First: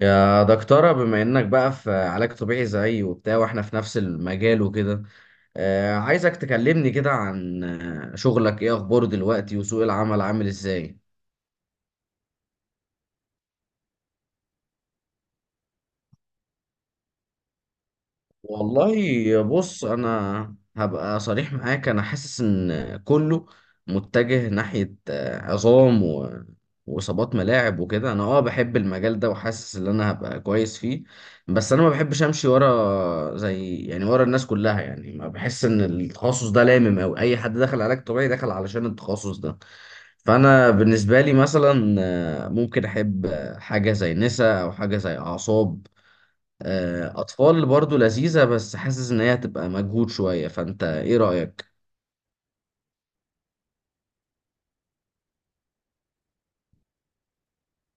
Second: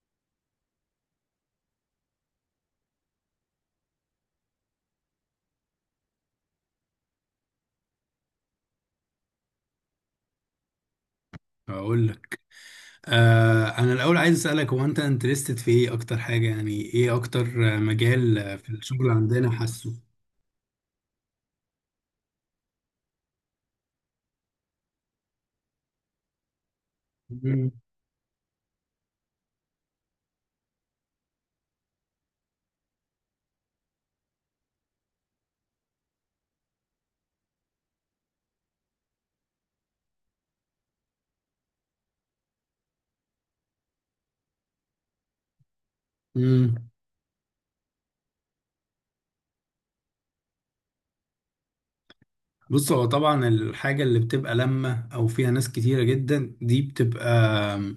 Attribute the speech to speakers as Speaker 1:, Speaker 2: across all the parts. Speaker 1: يا دكتورة، بما انك بقى في علاج طبيعي زيي وبتاع، واحنا في نفس المجال وكده. عايزك تكلمني كده عن شغلك ايه اخباره دلوقتي، وسوق العمل عامل ازاي؟
Speaker 2: هقول لك انا الاول عايز اسالك، هو انت انترستد في ايه اكتر حاجه؟ يعني ايه اكتر مجال في الشغل
Speaker 1: والله
Speaker 2: عندنا،
Speaker 1: بص،
Speaker 2: حاسه؟
Speaker 1: انا هبقى صريح معاك، انا حاسس ان كله متجه ناحية عظام واصابات
Speaker 2: مم.
Speaker 1: ملاعب وكده. انا بحب المجال ده، وحاسس ان انا هبقى كويس فيه. بس انا ما بحبش امشي ورا، زي يعني ورا الناس كلها، يعني ما بحس ان التخصص ده لامم، او اي حد دخل علاج طبيعي دخل علشان التخصص ده. فانا بالنسبة لي مثلا ممكن احب حاجة زي نسا، او حاجة زي اعصاب.
Speaker 2: مم.
Speaker 1: أطفال برضو لذيذة، بس حاسس إن هي هتبقى مجهود شوية. فأنت إيه رأيك؟
Speaker 2: بص، هو طبعا الحاجه اللي بتبقى لما او فيها ناس كتيره جدا دي بتبقى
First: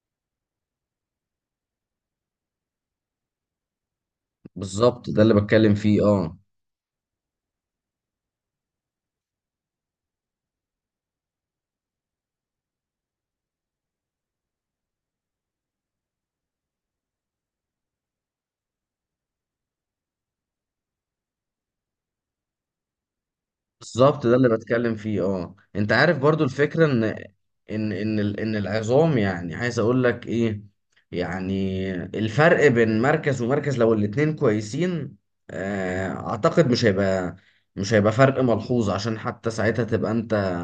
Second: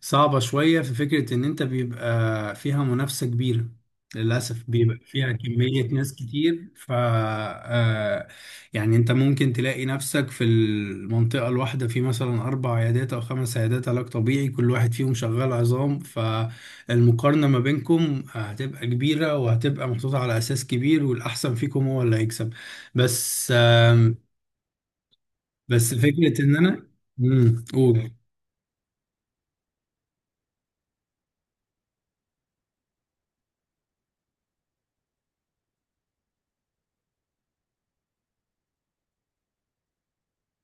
Speaker 2: صعبة شوية، في فكرة إن أنت بيبقى فيها منافسة كبيرة، للأسف بيبقى
Speaker 1: بالظبط، ده
Speaker 2: فيها
Speaker 1: اللي بتكلم
Speaker 2: كمية
Speaker 1: فيه،
Speaker 2: ناس
Speaker 1: أه.
Speaker 2: كتير، ف آه، يعني أنت ممكن تلاقي نفسك في المنطقة الواحدة في مثلا أربع عيادات أو خمس عيادات علاج طبيعي، كل واحد فيهم شغال عظام، فالمقارنة ما بينكم هتبقى كبيرة وهتبقى محطوطة على أساس كبير، والأحسن فيكم هو اللي هيكسب. بس آم،
Speaker 1: بالظبط، ده اللي بتكلم فيه، أه. أنت
Speaker 2: بس
Speaker 1: عارف
Speaker 2: فكرة
Speaker 1: برضو
Speaker 2: إن أنا،
Speaker 1: الفكرة إن
Speaker 2: مم، قول.
Speaker 1: إن العظام، يعني عايز أقول لك إيه، يعني الفرق بين مركز ومركز لو الاتنين كويسين، أعتقد مش هيبقى فرق ملحوظ. عشان حتى ساعتها تبقى أنت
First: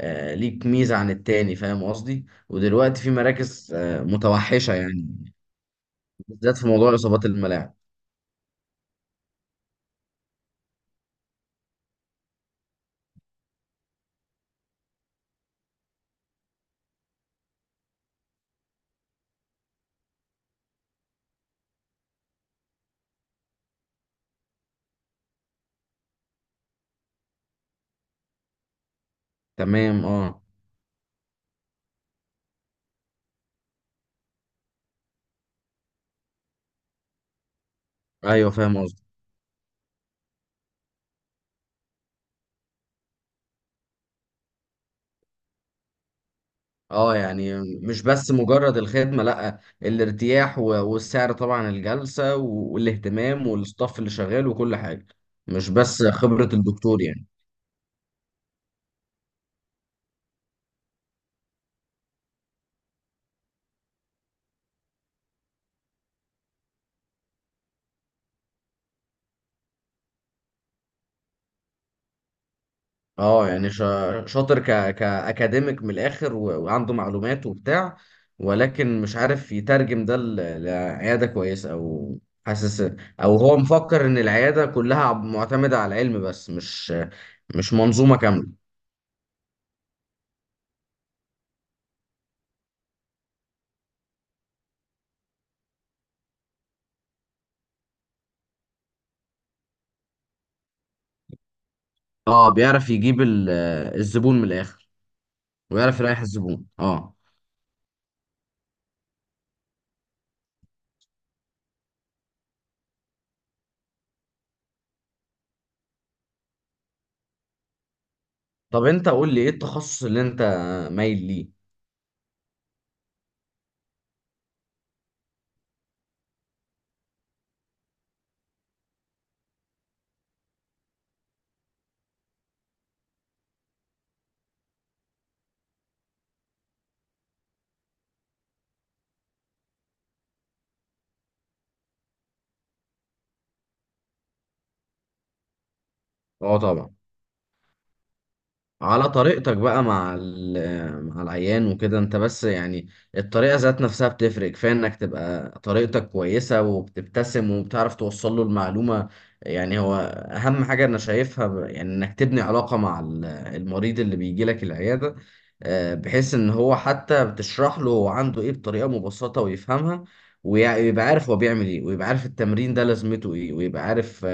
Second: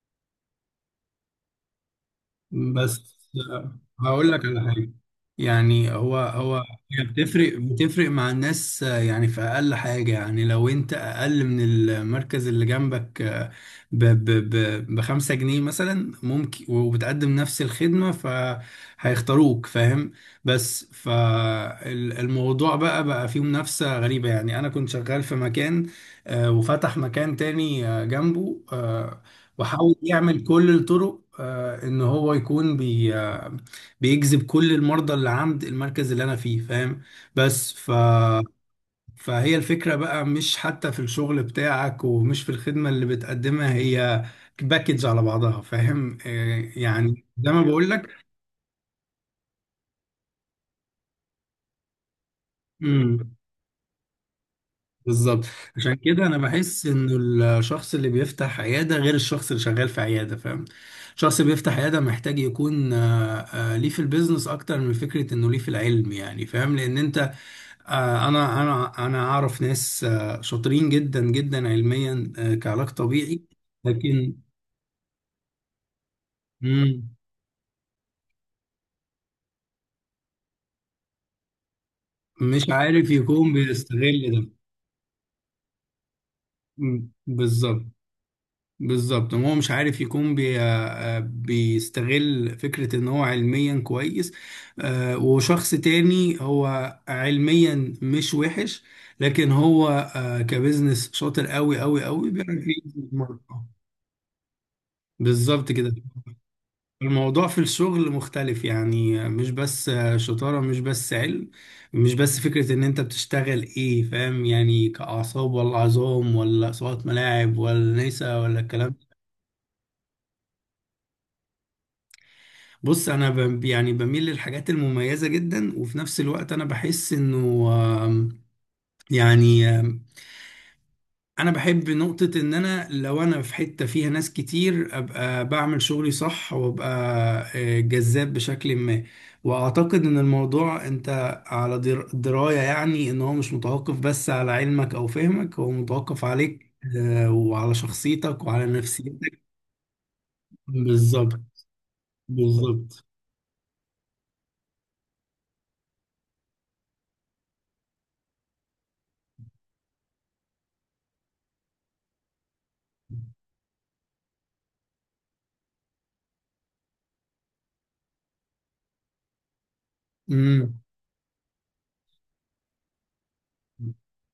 Speaker 1: ليك ميزة عن التاني، فاهم قصدي؟ ودلوقتي في
Speaker 2: بس
Speaker 1: مراكز
Speaker 2: آه، هقول لك على
Speaker 1: متوحشة
Speaker 2: حاجه.
Speaker 1: يعني،
Speaker 2: يعني هو.
Speaker 1: بالذات في موضوع
Speaker 2: هي
Speaker 1: اصابات
Speaker 2: بتفرق
Speaker 1: الملاعب.
Speaker 2: بتفرق مع الناس، يعني في اقل حاجه، يعني لو انت اقل من المركز اللي جنبك ب ب ب ب5 جنيه مثلا، ممكن وبتقدم نفس الخدمه فهيختاروك، فاهم؟ بس فالموضوع بقى فيه منافسه غريبه. يعني انا كنت شغال في مكان، وفتح مكان تاني جنبه، وحاول
Speaker 1: تمام، اه.
Speaker 2: يعمل كل الطرق ان هو يكون بي آه، بيجذب كل المرضى اللي عند المركز اللي انا فيه، فاهم؟ بس
Speaker 1: ايوه، فاهم قصدي،
Speaker 2: فهي الفكرة بقى، مش حتى في الشغل بتاعك، ومش في الخدمة اللي بتقدمها، هي باكج على بعضها، فاهم؟
Speaker 1: اه.
Speaker 2: يعني زي
Speaker 1: يعني
Speaker 2: ما بقول
Speaker 1: مش بس مجرد الخدمه، لا، الارتياح والسعر طبعا، الجلسه
Speaker 2: لك،
Speaker 1: والاهتمام، والستاف اللي شغال، وكل حاجه.
Speaker 2: بالظبط.
Speaker 1: مش
Speaker 2: عشان
Speaker 1: بس
Speaker 2: كده انا
Speaker 1: خبره
Speaker 2: بحس
Speaker 1: الدكتور
Speaker 2: انه
Speaker 1: يعني.
Speaker 2: الشخص اللي بيفتح عياده غير الشخص اللي شغال في عياده، فاهم؟ الشخص اللي بيفتح عياده محتاج يكون ليه في البيزنس اكتر من فكره انه ليه في العلم، يعني فاهم؟ لان انت انا اعرف ناس شاطرين جدا جدا علميا كعلاج طبيعي،
Speaker 1: اه، يعني
Speaker 2: لكن
Speaker 1: شاطر، كاكاديميك من الاخر، وعنده
Speaker 2: مم،
Speaker 1: معلومات وبتاع، ولكن مش عارف يترجم ده لعياده كويسه، او
Speaker 2: مش
Speaker 1: حاسس
Speaker 2: عارف
Speaker 1: او
Speaker 2: يكون
Speaker 1: هو مفكر ان
Speaker 2: بيستغل ده.
Speaker 1: العياده كلها معتمده على العلم بس، مش
Speaker 2: مم،
Speaker 1: مش
Speaker 2: بالظبط.
Speaker 1: منظومه كامله.
Speaker 2: بالظبط، ما هو مش عارف يكون بي... آه، آه، بيستغل فكرة ان هو علميا كويس، وشخص تاني هو علميا مش وحش، لكن هو كبزنس شاطر قوي قوي قوي،
Speaker 1: اه،
Speaker 2: بيعرف
Speaker 1: بيعرف
Speaker 2: يجذب
Speaker 1: يجيب
Speaker 2: المرأة.
Speaker 1: الزبون من الاخر،
Speaker 2: بالظبط كده.
Speaker 1: ويعرف يريح الزبون، اه.
Speaker 2: الموضوع في الشغل مختلف، يعني مش بس شطارة، مش بس علم، مش بس فكرة ان انت بتشتغل ايه، فاهم؟ يعني كأعصاب ولا عظام ولا صوت ملاعب ولا نسا ولا
Speaker 1: طب
Speaker 2: الكلام.
Speaker 1: انت قول لي ايه التخصص اللي انت مايل ليه.
Speaker 2: بص، انا يعني بميل للحاجات المميزه جدا، وفي نفس الوقت انا بحس انه آم، يعني انا بحب نقطه ان انا لو انا في حته فيها ناس كتير، ابقى بعمل شغلي صح وابقى جذاب بشكل ما. واعتقد ان الموضوع انت على درايه، يعني ان هو مش متوقف بس على علمك او فهمك، هو متوقف
Speaker 1: اه
Speaker 2: عليك
Speaker 1: طبعا،
Speaker 2: وعلى شخصيتك وعلى
Speaker 1: على
Speaker 2: نفسيتك.
Speaker 1: طريقتك بقى مع مع
Speaker 2: بالظبط.
Speaker 1: العيان وكده، انت بس يعني
Speaker 2: بالظبط.
Speaker 1: الطريقة ذات نفسها بتفرق. كفاية انك تبقى طريقتك كويسة، وبتبتسم، وبتعرف توصل له المعلومة. يعني هو اهم حاجة انا شايفها يعني انك تبني علاقة مع المريض اللي بيجي لك العيادة، بحيث ان هو حتى بتشرح له هو عنده ايه بطريقة مبسطة، ويفهمها،
Speaker 2: امم.
Speaker 1: ويبقى عارف هو بيعمل ايه، ويبقى عارف التمرين ده لازمته ايه، ويبقى عارف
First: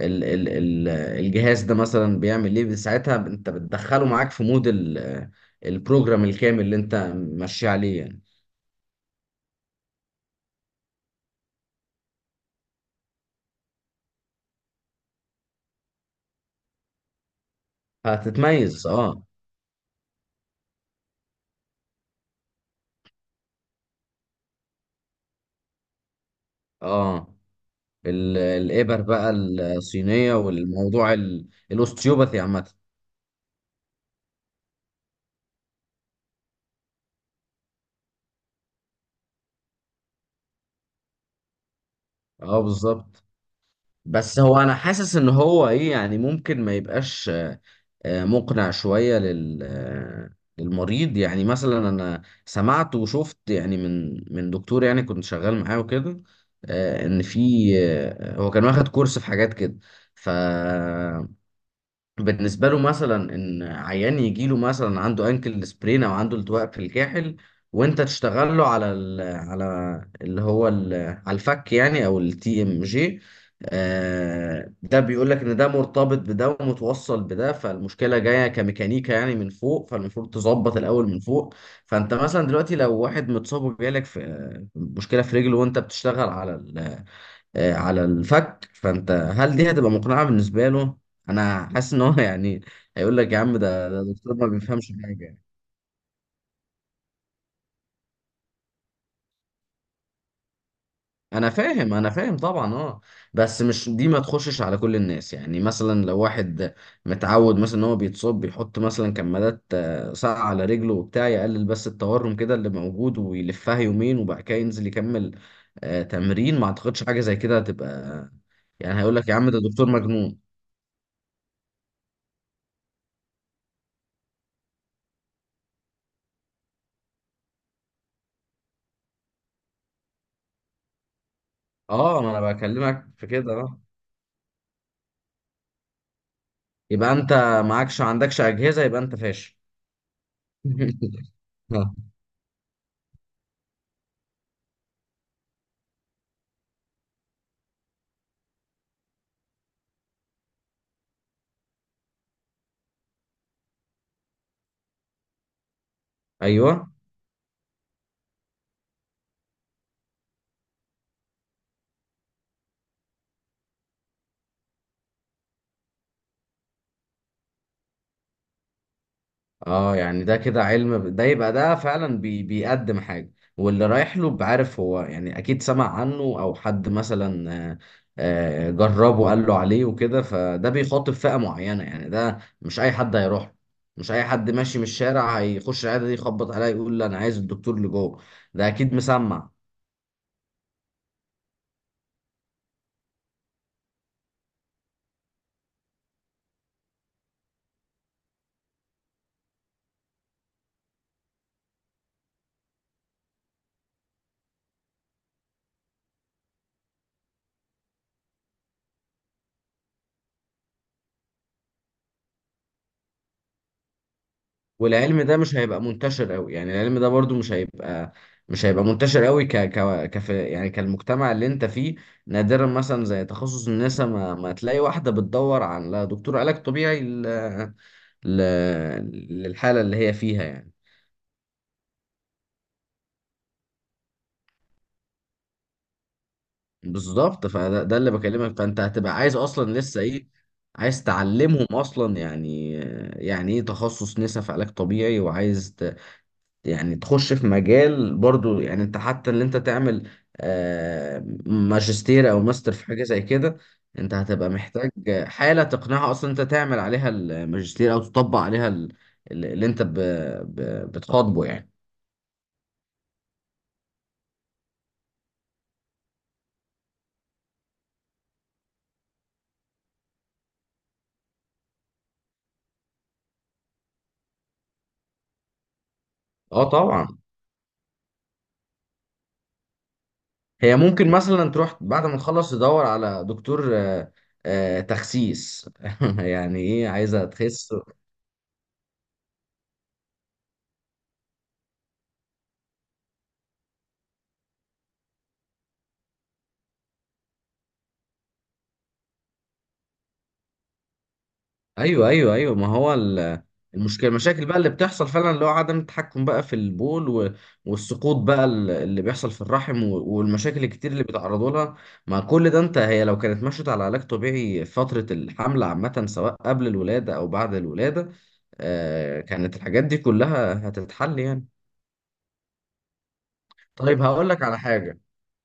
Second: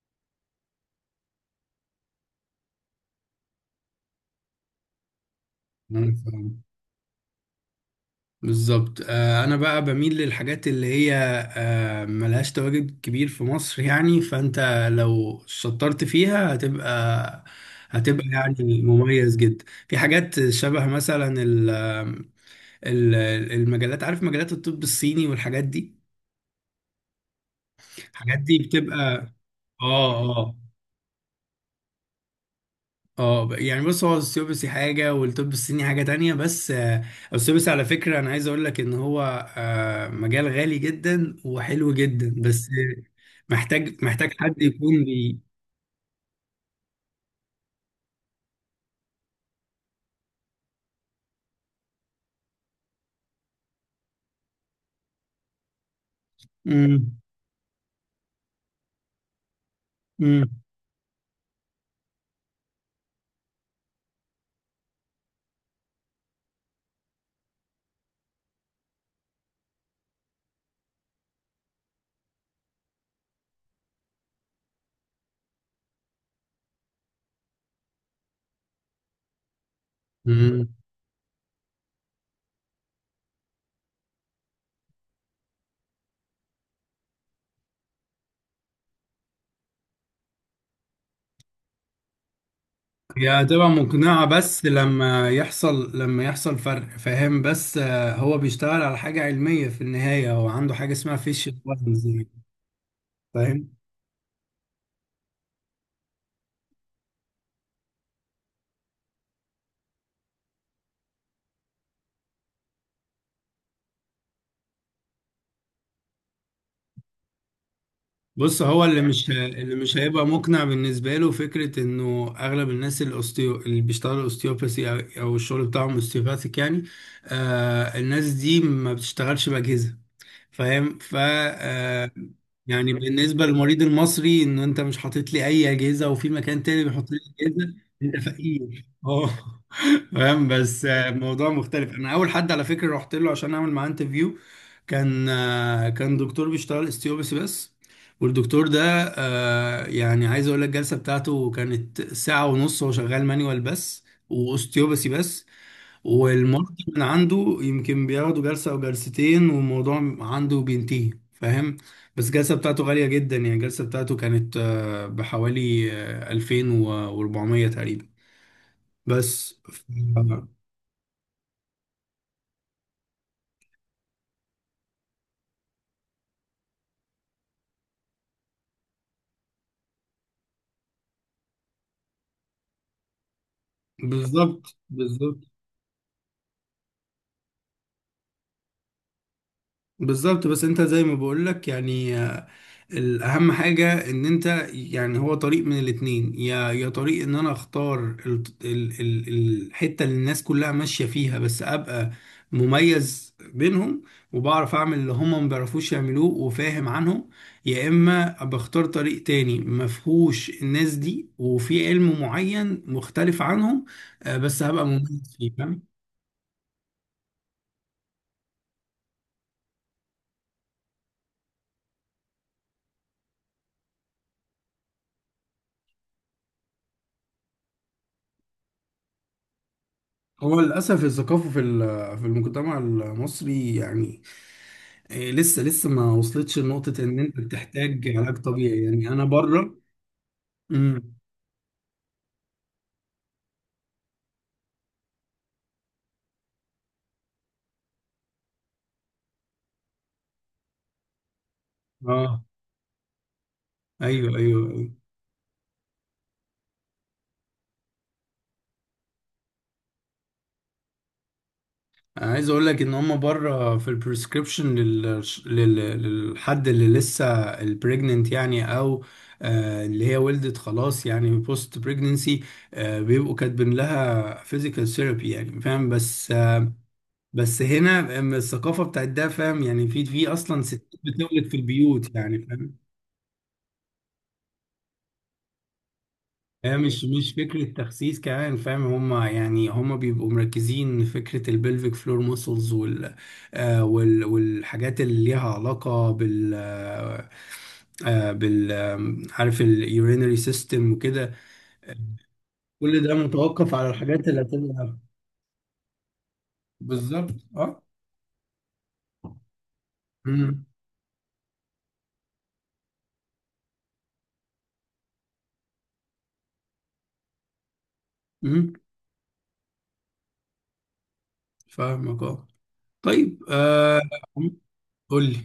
Speaker 1: ال ال ال الجهاز ده مثلا بيعمل ايه. ساعتها انت بتدخله معاك في مود البروجرام الكامل اللي انت ماشي عليه يعني.
Speaker 2: بالظبط. انا بقى بميل للحاجات اللي هي ملهاش تواجد كبير في مصر. يعني فانت لو شطرت فيها هتبقى، هتبقى يعني
Speaker 1: هتتميز، اه.
Speaker 2: مميز جدا في حاجات شبه مثلا ال- المجلات، عارف مجلات الطب الصيني والحاجات دي؟
Speaker 1: اه،
Speaker 2: الحاجات دي
Speaker 1: الابر بقى
Speaker 2: بتبقى.
Speaker 1: الصينية،
Speaker 2: اه اه
Speaker 1: والموضوع الاوستيوباثي عامة.
Speaker 2: اه. يعني بص، هو السيوبسي حاجة والطب الصيني حاجة تانية، بس السيوبسي على فكرة، أنا عايز أقول لك إن هو مجال غالي جدا وحلو جدا،
Speaker 1: اه،
Speaker 2: بس
Speaker 1: بالظبط.
Speaker 2: محتاج
Speaker 1: بس هو
Speaker 2: حد
Speaker 1: انا
Speaker 2: يكون
Speaker 1: حاسس ان
Speaker 2: بي
Speaker 1: هو ايه يعني، ممكن ما يبقاش مقنع شوية لل آه، للمريض. يعني مثلا أنا سمعت وشفت، يعني من دكتور يعني كنت شغال معاه وكده،
Speaker 2: مم.
Speaker 1: إن في هو كان واخد كورس في حاجات كده. ف
Speaker 2: مم.
Speaker 1: بالنسبة له مثلا إن عيان يجي له مثلا عنده أنكل سبرين أو عنده التواء في الكاحل، وأنت تشتغل له على ال على اللي هو ال على الفك يعني، أو التي إم جي. ده بيقول لك إن ده مرتبط بده ومتوصل بده، فالمشكلة جاية كميكانيكا يعني من فوق، فالمفروض
Speaker 2: مم.
Speaker 1: تظبط الأول من فوق. فأنت مثلا دلوقتي لو واحد متصاب وجالك في مشكلة في رجله، وأنت بتشتغل على على الفك، فانت هل دي هتبقى مقنعة بالنسبة له؟ انا حاسس ان هو يعني هيقول
Speaker 2: هي
Speaker 1: لك يا عم
Speaker 2: هتبقى
Speaker 1: ده
Speaker 2: مقنعة
Speaker 1: دكتور ما
Speaker 2: بس
Speaker 1: بيفهمش حاجة
Speaker 2: لما
Speaker 1: يعني.
Speaker 2: يحصل لما يحصل فرق، فاهم؟ بس هو بيشتغل على حاجة علمية في النهاية، هو عنده حاجة اسمها فيش،
Speaker 1: انا فاهم، انا فاهم طبعا، اه. بس
Speaker 2: فاهم؟
Speaker 1: مش دي ما تخشش على كل الناس. يعني مثلا لو واحد متعود مثلا ان هو بيتصاب بيحط مثلا كمادات ساقعة على رجله وبتاع، يقلل بس التورم كده اللي موجود، ويلفها يومين، وبعد كده ينزل يكمل تمرين، ما اعتقدش حاجة زي كده هتبقى،
Speaker 2: بص، هو اللي
Speaker 1: يعني هيقول لك
Speaker 2: مش
Speaker 1: يا عم ده
Speaker 2: اللي
Speaker 1: دكتور
Speaker 2: مش هيبقى
Speaker 1: مجنون.
Speaker 2: مقنع بالنسبة له، فكرة انه اغلب الناس الاوستيو اللي بيشتغلوا اوستيوباثي أو الشغل بتاعهم اوستيوباثيك، يعني آه، الناس دي ما بتشتغلش بأجهزة، فاهم؟ ف آه،
Speaker 1: اه، ما انا
Speaker 2: يعني
Speaker 1: بكلمك في
Speaker 2: بالنسبه
Speaker 1: كده آه.
Speaker 2: للمريض المصري، ان انت مش حاطط لي اي اجهزه، وفي مكان تاني بيحط
Speaker 1: يبقى
Speaker 2: لي
Speaker 1: انت
Speaker 2: اجهزه، انت
Speaker 1: عندكش اجهزه،
Speaker 2: فقير،
Speaker 1: يبقى انت
Speaker 2: اه
Speaker 1: فاشل.
Speaker 2: فاهم؟ بس الموضوع مختلف.
Speaker 1: آه.
Speaker 2: انا اول حد على فكره رحت له عشان اعمل معاه انترفيو، كان كان دكتور بيشتغل استيوبس بس. والدكتور ده يعني عايز اقول لك، الجلسه بتاعته كانت ساعه ونص، هو شغال مانيوال بس واستيوبسي بس،
Speaker 1: ايوه،
Speaker 2: والمرضي من عنده يمكن بياخده جلسة أو جلستين والموضوع عنده بينتهي، فاهم؟ بس الجلسة بتاعته غالية جدا، يعني الجلسة بتاعته كانت بحوالي 2400 تقريبا، بس.
Speaker 1: اه. يعني ده كده علم، ده يبقى ده فعلا بيقدم حاجه، واللي رايح له بعرف هو، يعني اكيد سمع عنه او حد مثلا جربه قال له عليه وكده، فده بيخاطب فئه معينه يعني. ده مش اي حد هيروح له. مش اي حد
Speaker 2: بالظبط.
Speaker 1: ماشي من الشارع
Speaker 2: بالظبط.
Speaker 1: هيخش العياده دي، يخبط عليا يقول لي انا عايز الدكتور اللي جوه. ده اكيد مسمع.
Speaker 2: بالظبط. بس انت زي ما بقولك، يعني الاهم حاجة ان انت، يعني هو طريق من الاتنين: يا طريق ان انا اختار ال ال ال الحتة اللي الناس كلها ماشية فيها، بس ابقى مميز بينهم، وبعرف اعمل اللي هما ما بيعرفوش يعملوه، وفاهم عنهم. يا اما بختار طريق تاني ما فيهوش الناس دي، وفي علم معين مختلف عنهم، بس هبقى
Speaker 1: والعلم
Speaker 2: مميز
Speaker 1: ده
Speaker 2: فيه،
Speaker 1: مش
Speaker 2: فاهم؟
Speaker 1: هيبقى منتشر قوي. يعني العلم ده برضو مش هيبقى منتشر قوي ك ك كف يعني كالمجتمع اللي انت فيه. نادرا مثلا زي تخصص النساء، ما تلاقي واحدة بتدور على دكتور علاج طبيعي ل... للحالة اللي هي فيها
Speaker 2: هو
Speaker 1: يعني.
Speaker 2: للأسف الثقافة في في المجتمع المصري، يعني إيه، لسه لسه ما وصلتش لنقطة إن أنت
Speaker 1: بالظبط. فده اللي
Speaker 2: بتحتاج علاج
Speaker 1: بكلمك، فانت
Speaker 2: طبيعي، يعني
Speaker 1: هتبقى
Speaker 2: أنا
Speaker 1: عايز اصلا
Speaker 2: بره.
Speaker 1: لسه ايه، عايز
Speaker 2: امم.
Speaker 1: تعلمهم اصلا يعني ايه تخصص نساء في علاج طبيعي؟ وعايز يعني تخش في مجال برضو، يعني انت حتى اللي انت تعمل ماجستير او
Speaker 2: أه.
Speaker 1: ماستر في حاجة زي كده، انت
Speaker 2: أيوه أيوه
Speaker 1: هتبقى محتاج
Speaker 2: أيوه.
Speaker 1: حالة تقنعها اصلا انت تعمل عليها الماجستير، او تطبق عليها اللي انت بتخاطبه يعني.
Speaker 2: أنا عايز أقول لك إن هما بره في البريسكريبشن للحد اللي لسه البريجننت، يعني أو آه اللي هي ولدت خلاص، يعني بوست بريجننسي، آه، بيبقوا كاتبين لها فيزيكال ثيرابي، يعني فاهم؟ بس آه،
Speaker 1: اه طبعا.
Speaker 2: بس هنا أم الثقافة بتاعت ده، فاهم؟ يعني في أصلا
Speaker 1: هي
Speaker 2: ستات
Speaker 1: ممكن
Speaker 2: بتولد
Speaker 1: مثلا
Speaker 2: في
Speaker 1: تروح بعد
Speaker 2: البيوت،
Speaker 1: ما
Speaker 2: يعني
Speaker 1: تخلص
Speaker 2: فاهم.
Speaker 1: تدور على دكتور تخسيس، يعني
Speaker 2: هي
Speaker 1: ايه
Speaker 2: مش
Speaker 1: عايزة
Speaker 2: مش فكرة
Speaker 1: تخس.
Speaker 2: تخسيس كمان، فاهم؟ هما يعني هما بيبقوا مركزين فكرة البلفيك فلور ماسلز، والحاجات اللي ليها علاقة بال آه آه، بال آم، عارف، اليورينري سيستم وكده.
Speaker 1: ايوه، ايوه، ايوه. ما هو
Speaker 2: كل ده
Speaker 1: ال-
Speaker 2: متوقف على
Speaker 1: المشكله
Speaker 2: الحاجات اللي
Speaker 1: المشاكل بقى اللي
Speaker 2: هتبقى.
Speaker 1: بتحصل فعلا، اللي هو عدم التحكم بقى في البول
Speaker 2: بالظبط اه.
Speaker 1: والسقوط بقى اللي بيحصل في الرحم
Speaker 2: امم.
Speaker 1: والمشاكل الكتير اللي بيتعرضوا لها. مع كل ده هي لو كانت مشت على علاج طبيعي فتره الحمل عامه، سواء قبل الولاده او بعد الولاده،
Speaker 2: امم.
Speaker 1: كانت الحاجات دي كلها هتتحل يعني.
Speaker 2: فاهمك اه. طيب
Speaker 1: طيب هقول لك على حاجه:
Speaker 2: قول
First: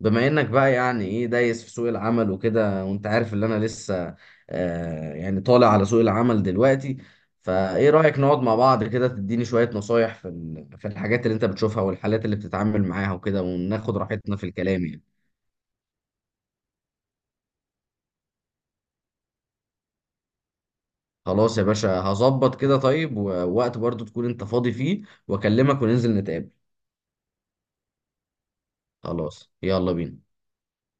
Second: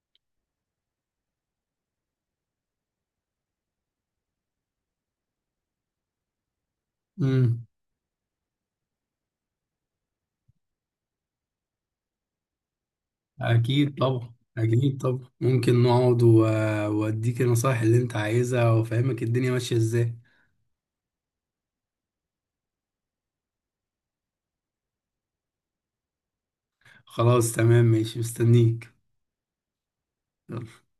Speaker 1: بما انك بقى يعني ايه دايس في سوق العمل وكده، وانت عارف ان انا لسه يعني طالع على سوق العمل دلوقتي،
Speaker 2: لي.
Speaker 1: فايه رأيك نقعد مع بعض كده، تديني شوية نصايح في في الحاجات اللي انت بتشوفها والحالات اللي بتتعامل معاها وكده، وناخد
Speaker 2: أكيد طبعا،
Speaker 1: راحتنا في الكلام
Speaker 2: أكيد
Speaker 1: يعني.
Speaker 2: طبعا، ممكن نقعد وأديك النصايح اللي أنت عايزها، وأفهمك الدنيا ماشية إزاي.
Speaker 1: خلاص يا باشا، هظبط كده. طيب، ووقت برضو تكون انت فاضي فيه واكلمك، وننزل نتقابل.
Speaker 2: خلاص تمام ماشي، مستنيك.
Speaker 1: خلاص، يلا بينا.
Speaker 2: يلا.